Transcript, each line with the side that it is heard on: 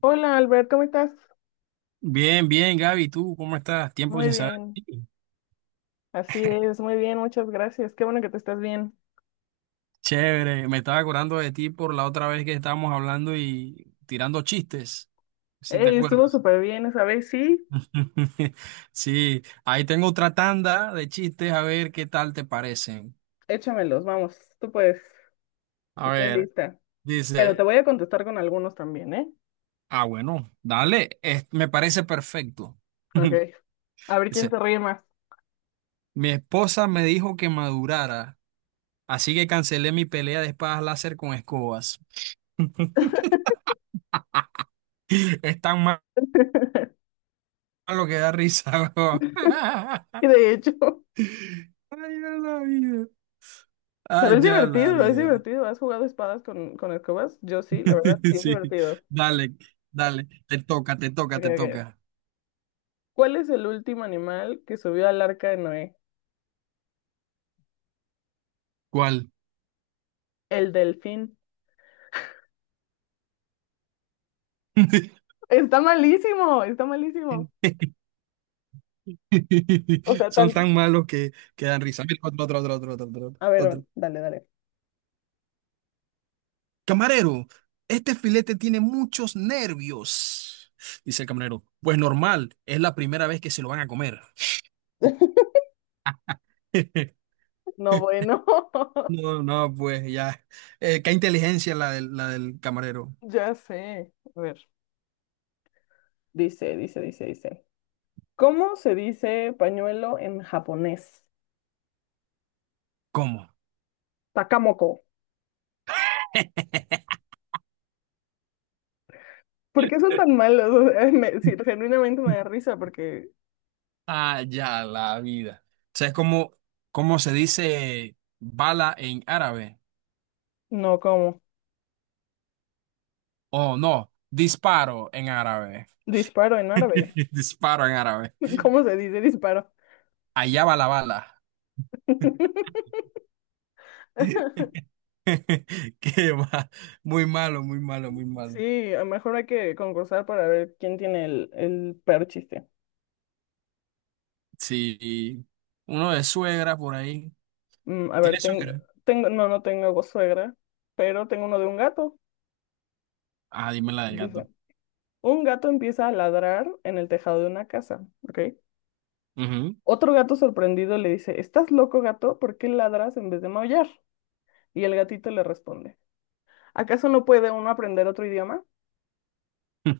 left: Hola Albert, ¿cómo estás?
right: Bien, bien, Gaby, ¿tú cómo estás? Tiempo
left: Muy
right: sin saber
left: bien,
right: de ti.
left: así es, muy bien, muchas gracias. Qué bueno que te estás bien.
right: Chévere, me estaba acordando de ti por la otra vez que estábamos hablando y tirando chistes, si te
left: Ey, estuvo
right: acuerdas.
left: súper bien esa vez, sí.
right: Sí, ahí tengo otra tanda de chistes, a ver qué tal te parecen.
left: Échamelos, vamos, tú puedes,
right: A
left: estoy
right: ver,
left: lista. Pero te
right: dice,
left: voy a contestar con algunos también, ¿eh?
right: ah, bueno, dale, me parece perfecto.
left: Ok, a ver quién
right: Dice,
left: se ríe más.
right: mi esposa me dijo que madurara, así que cancelé mi pelea de espadas láser con escobas. Están mal lo que da risa, weón.
left: Y de hecho,
right: Ay, ya la vida.
left: pero
right: Ay,
left: es
right: ya la
left: divertido, es
right: vida.
left: divertido. ¿Has jugado espadas con escobas? Yo sí, la verdad, sí es
right: Sí,
left: divertido.
right: dale, dale. Te toca, te toca,
left: Ok,
right: te
left: ok.
right: toca.
left: ¿Cuál es el último animal que subió al arca de Noé?
right: ¿Cuál?
left: El delfín. Está malísimo, está malísimo. O sea,
right: Son
left: tan,
right: tan malos que dan risa. Mira, otro, otro, otro, otro, otro, otro,
left: a ver,
right: otro.
left: dale, dale.
right: Camarero, este filete tiene muchos nervios. Dice el camarero. Pues normal, es la primera vez que se lo van a comer.
left: No, bueno,
right: No, no, pues ya. Qué inteligencia la del camarero.
left: ya sé. A ver, Dice. ¿Cómo se dice pañuelo en japonés?
right: ¿Cómo?
left: Takamoko. ¿Por qué son tan malos? O sea, sí, genuinamente me da risa porque
right: Ah, ya, la vida. O sea, es como, ¿cómo se dice bala en árabe?
left: no, ¿cómo?
right: Oh, no, disparo en árabe.
left: Disparo en árabe.
right: Disparo en árabe.
left: ¿Cómo se dice disparo?
right: Allá va la bala. Qué va. Muy malo, muy malo, muy malo.
left: Sí, a lo mejor hay que concursar para ver quién tiene el peor chiste.
right: Sí, uno de suegra por ahí.
left: Mm, a
right: ¿Tiene
left: ver, tengo,
right: suegra?
left: tengo, no, no tengo suegra, pero tengo uno de un gato.
right: Ah, dime la del
left: Dice.
right: gato.
left: Un gato empieza a ladrar en el tejado de una casa, ¿ok?
right: Ujú.
left: Otro gato sorprendido le dice, ¿estás loco, gato? ¿Por qué ladras en vez de maullar? Y el gatito le responde, ¿acaso no puede uno aprender otro idioma?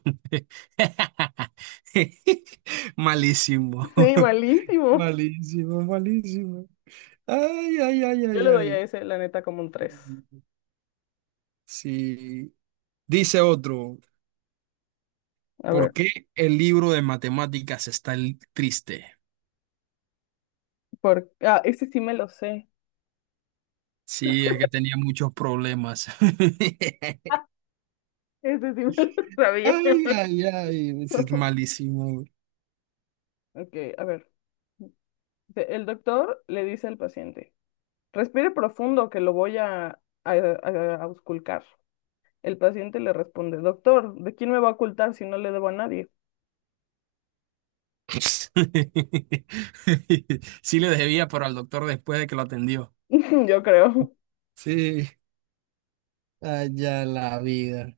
right: Malísimo.
left: Sí, malísimo.
right: Malísimo, malísimo. Ay, ay, ay,
left: Yo
right: ay,
left: le doy a
right: ay.
left: ese, la neta, como un tres.
right: Sí. Dice otro,
left: A
right: ¿por
left: ver,
right: qué el libro de matemáticas está triste?
left: por... Ah, ese sí me lo sé.
right: Sí, es que tenía muchos problemas.
left: Ah, ese sí me lo sabía.
right: Ay, ay, ay, ese es malísimo.
left: Ok, a ver. Dice, el doctor le dice al paciente, respire profundo que lo voy a ausculcar. El paciente le responde, doctor, ¿de quién me va a ocultar si no le debo a nadie?
right: Sí le debía, pero al doctor después de que lo atendió.
left: Yo creo.
right: Sí, allá la vida.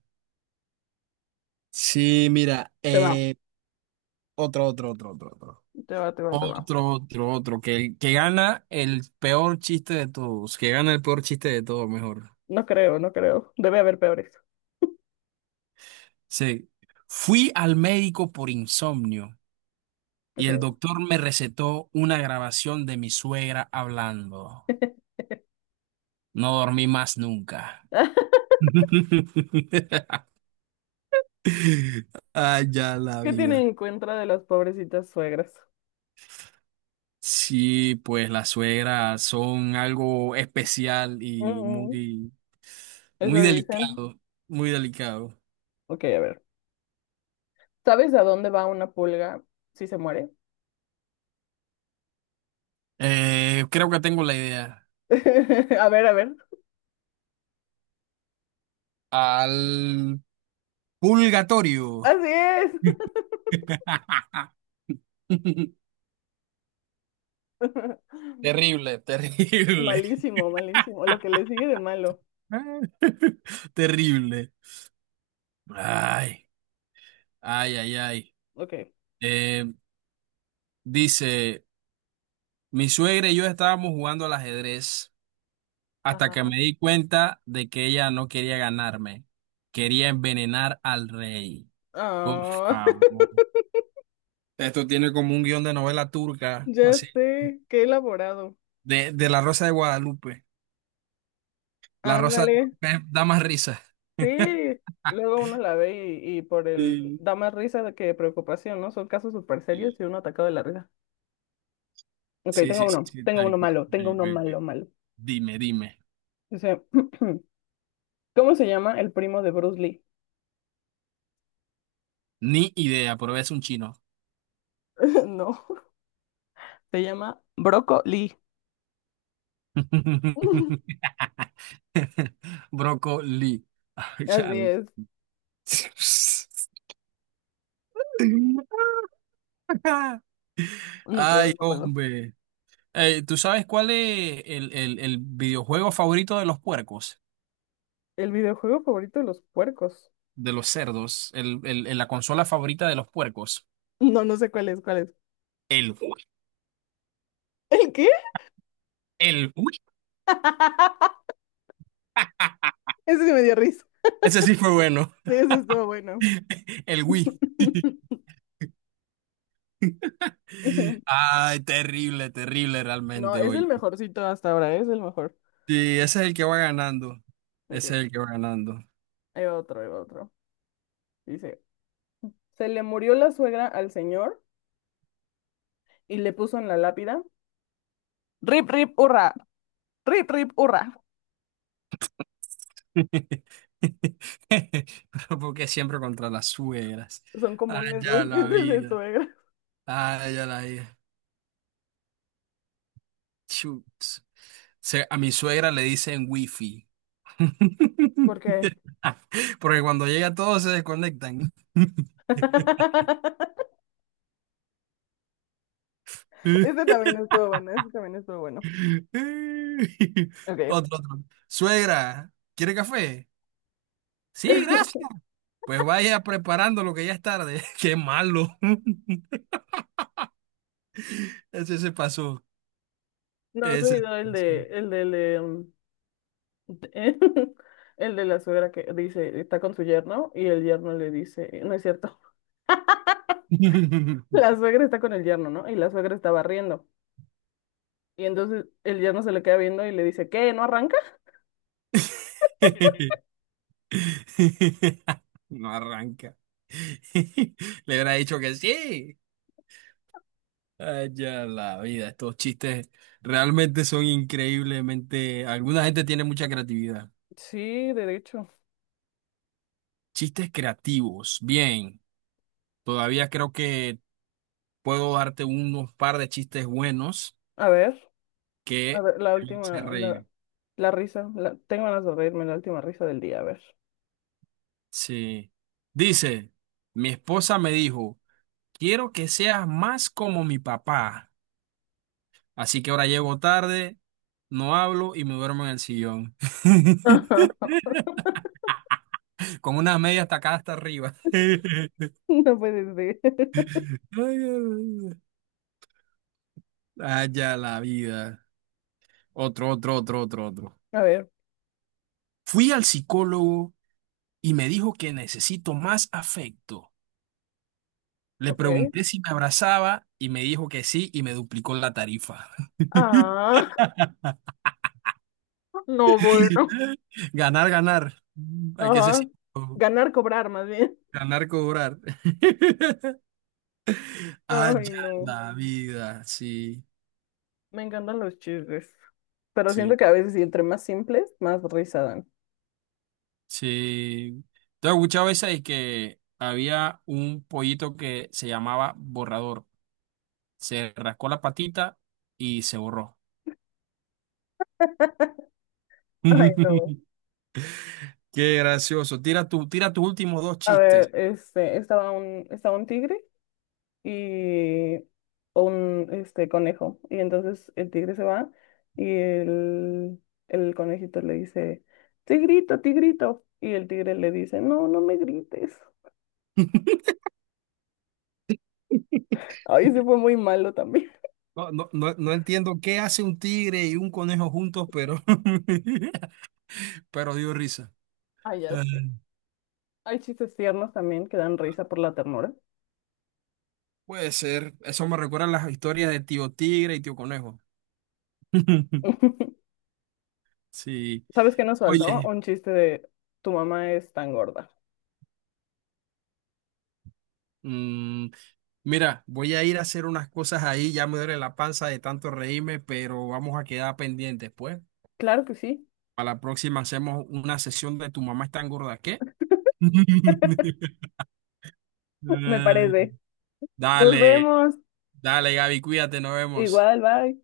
right: Sí, mira,
left: Te va,
right: otro, otro, otro, otro, otro.
left: te va, te va, te va.
right: Otro, otro, otro, que gana el peor chiste de todos, que gana el peor chiste de todos, mejor.
left: No creo, no creo. Debe haber peores.
right: Sí. Fui al médico por insomnio y
left: Okay.
right: el doctor me recetó una grabación de mi suegra hablando. No dormí más nunca. Ay, ya la
left: ¿Qué tienen
right: vida.
left: en contra de las pobrecitas suegras?
right: Sí, pues las suegras son algo especial y
left: Mm,
right: muy
left: eso dicen.
right: delicado, muy delicado.
left: Ok, a ver. ¿Sabes a dónde va una pulga si se muere?
right: Creo que tengo la idea.
left: A ver, a ver.
right: Al purgatorio.
left: Así es.
right: Terrible, terrible.
left: Malísimo, malísimo. Lo que le sigue de malo.
right: Terrible. Ay, ay, ay, ay.
left: Ok.
right: Eh, Dice, mi suegra y yo estábamos jugando al ajedrez hasta que
left: Ajá.
right: me di cuenta de que ella no quería ganarme. Quería envenenar al rey. Por
left: Ah,
right: favor. Esto tiene como un guión de novela turca,
left: ya
right: así.
left: sé, qué elaborado.
right: De La Rosa de Guadalupe. La Rosa de
left: Ándale.
right: Guadalupe da más risa.
left: Sí, luego uno la ve y por el
right: Sí,
left: da más risa que preocupación, ¿no? Son casos súper serios y uno atacado de la risa. Ok,
right: sí, sí, sí, sí, tal cual. Ok,
left: tengo
right: ok,
left: uno
right: ok.
left: malo, malo.
right: Dime, dime.
left: Dice, ¿cómo se llama el primo de Bruce Lee?
right: Ni idea, pero es un chino.
left: No, se llama Brócoli.
right: Brócoli. Ay,
left: Así
right: chal.
left: es. No puedo,
right: Ay,
left: no puedo.
right: hombre. ¿Tú sabes cuál es el videojuego favorito de los puercos?
left: El videojuego favorito de los puercos.
right: De los cerdos. La consola favorita de los puercos.
left: No, no sé cuál es, cuál es.
right: El Wii.
left: ¿El qué?
right: El Wii.
left: Ese sí me dio risa.
right: Ese sí fue bueno.
left: Sí, ese estuvo bueno.
right: El Wii. Ay, terrible, terrible
left: No,
right: realmente
left: es el
right: hoy.
left: mejorcito hasta ahora, es el mejor.
right: Sí, ese es el que va ganando.
left: Ok,
right: Ese es el que va ganando.
left: ahí va otro, ahí va otro. Dice, se le murió la suegra al señor y le puso en la lápida, rip, rip, hurra. Rip, rip, hurra.
right: Pero porque siempre contra las suegras.
left: Son
right: Ay,
left: comunes
right: ya
left: los
right: la
left: chistes de
right: vida.
left: suegra.
right: Ay, ya la vida. Chutz. A mi suegra le dicen wifi.
left: Porque
right: Porque cuando llega todos se desconectan.
left: este también estuvo bueno, este también estuvo bueno. Ok.
right: Otro, otro. Suegra, ¿quiere café? Sí, gracias. Pues vaya preparando lo que ya es tarde. Qué malo. Ese se pasó.
left: No, has
right: Ese se
left: oído el
right: pasó.
left: de, el de, el de, de el de la suegra que dice, está con su yerno y el yerno le dice, no es cierto, la suegra está con el yerno, ¿no? Y la suegra está barriendo. Y entonces el yerno se le queda viendo y le dice, ¿qué? ¿No arranca?
right: No arranca. Le hubiera dicho que sí. Ay, ya la vida. Estos chistes realmente son increíblemente. Alguna gente tiene mucha creatividad.
left: Sí, derecho.
right: Chistes creativos. Bien. Todavía creo que puedo darte unos par de chistes buenos
left: A ver. A
right: que
left: ver, la
right: te van a hacer
left: última, la,
right: reír.
left: la risa. Tengo ganas de reírme, la última risa del día, a ver.
right: Sí. Dice, mi esposa me dijo, quiero que seas más como mi papá. Así que ahora llego tarde, no hablo y me duermo en el sillón. Con unas medias tacadas hasta arriba. Ay,
left: No puedes decir.
right: ay, ay. Allá la vida. Otro, otro, otro, otro, otro.
left: A ver,
right: Fui al psicólogo y me dijo que necesito más afecto. Le
left: ok.
right: pregunté si me abrazaba y me dijo que sí y me duplicó la tarifa.
left: Ah, no, bueno.
right: Ganar, ganar. Hay que ser
left: Ajá.
right: cínico.
left: Ganar, cobrar, más bien.
right: Ganar, cobrar.
left: Ay,
right: Allá
left: no.
right: la vida. Sí,
left: Me encantan los chistes. Pero siento
right: sí,
left: que a veces, y entre más simples, más risa dan.
right: sí. Te he escuchado esa y que había un pollito que se llamaba borrador. Se rascó la patita y se borró.
left: Ay, no.
right: Qué gracioso. Tira tus últimos dos
left: A
right: chistes.
left: ver, este, estaba un tigre. Y o un este conejo. Y entonces el tigre se va y el conejito le dice, tigrito, tigrito. Y el tigre le dice, no, no me grites. Ay, se fue muy malo también.
right: No, no, no, no entiendo qué hace un tigre y un conejo juntos, pero, pero dio risa.
left: Ay, ya sé. Hay chistes tiernos también que dan risa por la ternura.
right: Puede ser. Eso me recuerda a las historias de Tío Tigre y Tío Conejo. Sí.
left: ¿Sabes qué nos faltó?
right: Oye,
left: Un chiste de tu mamá es tan gorda.
right: mm, mira, voy a ir a hacer unas cosas ahí, ya me duele la panza de tanto reírme, pero vamos a quedar pendientes, pues.
left: Claro que sí,
right: Para la próxima hacemos una sesión de tu mamá es tan gorda, ¿qué?
left: me
right: Ay,
left: parece. Nos
right: dale,
left: vemos.
right: dale, Gaby, cuídate, nos vemos.
left: Igual, bye.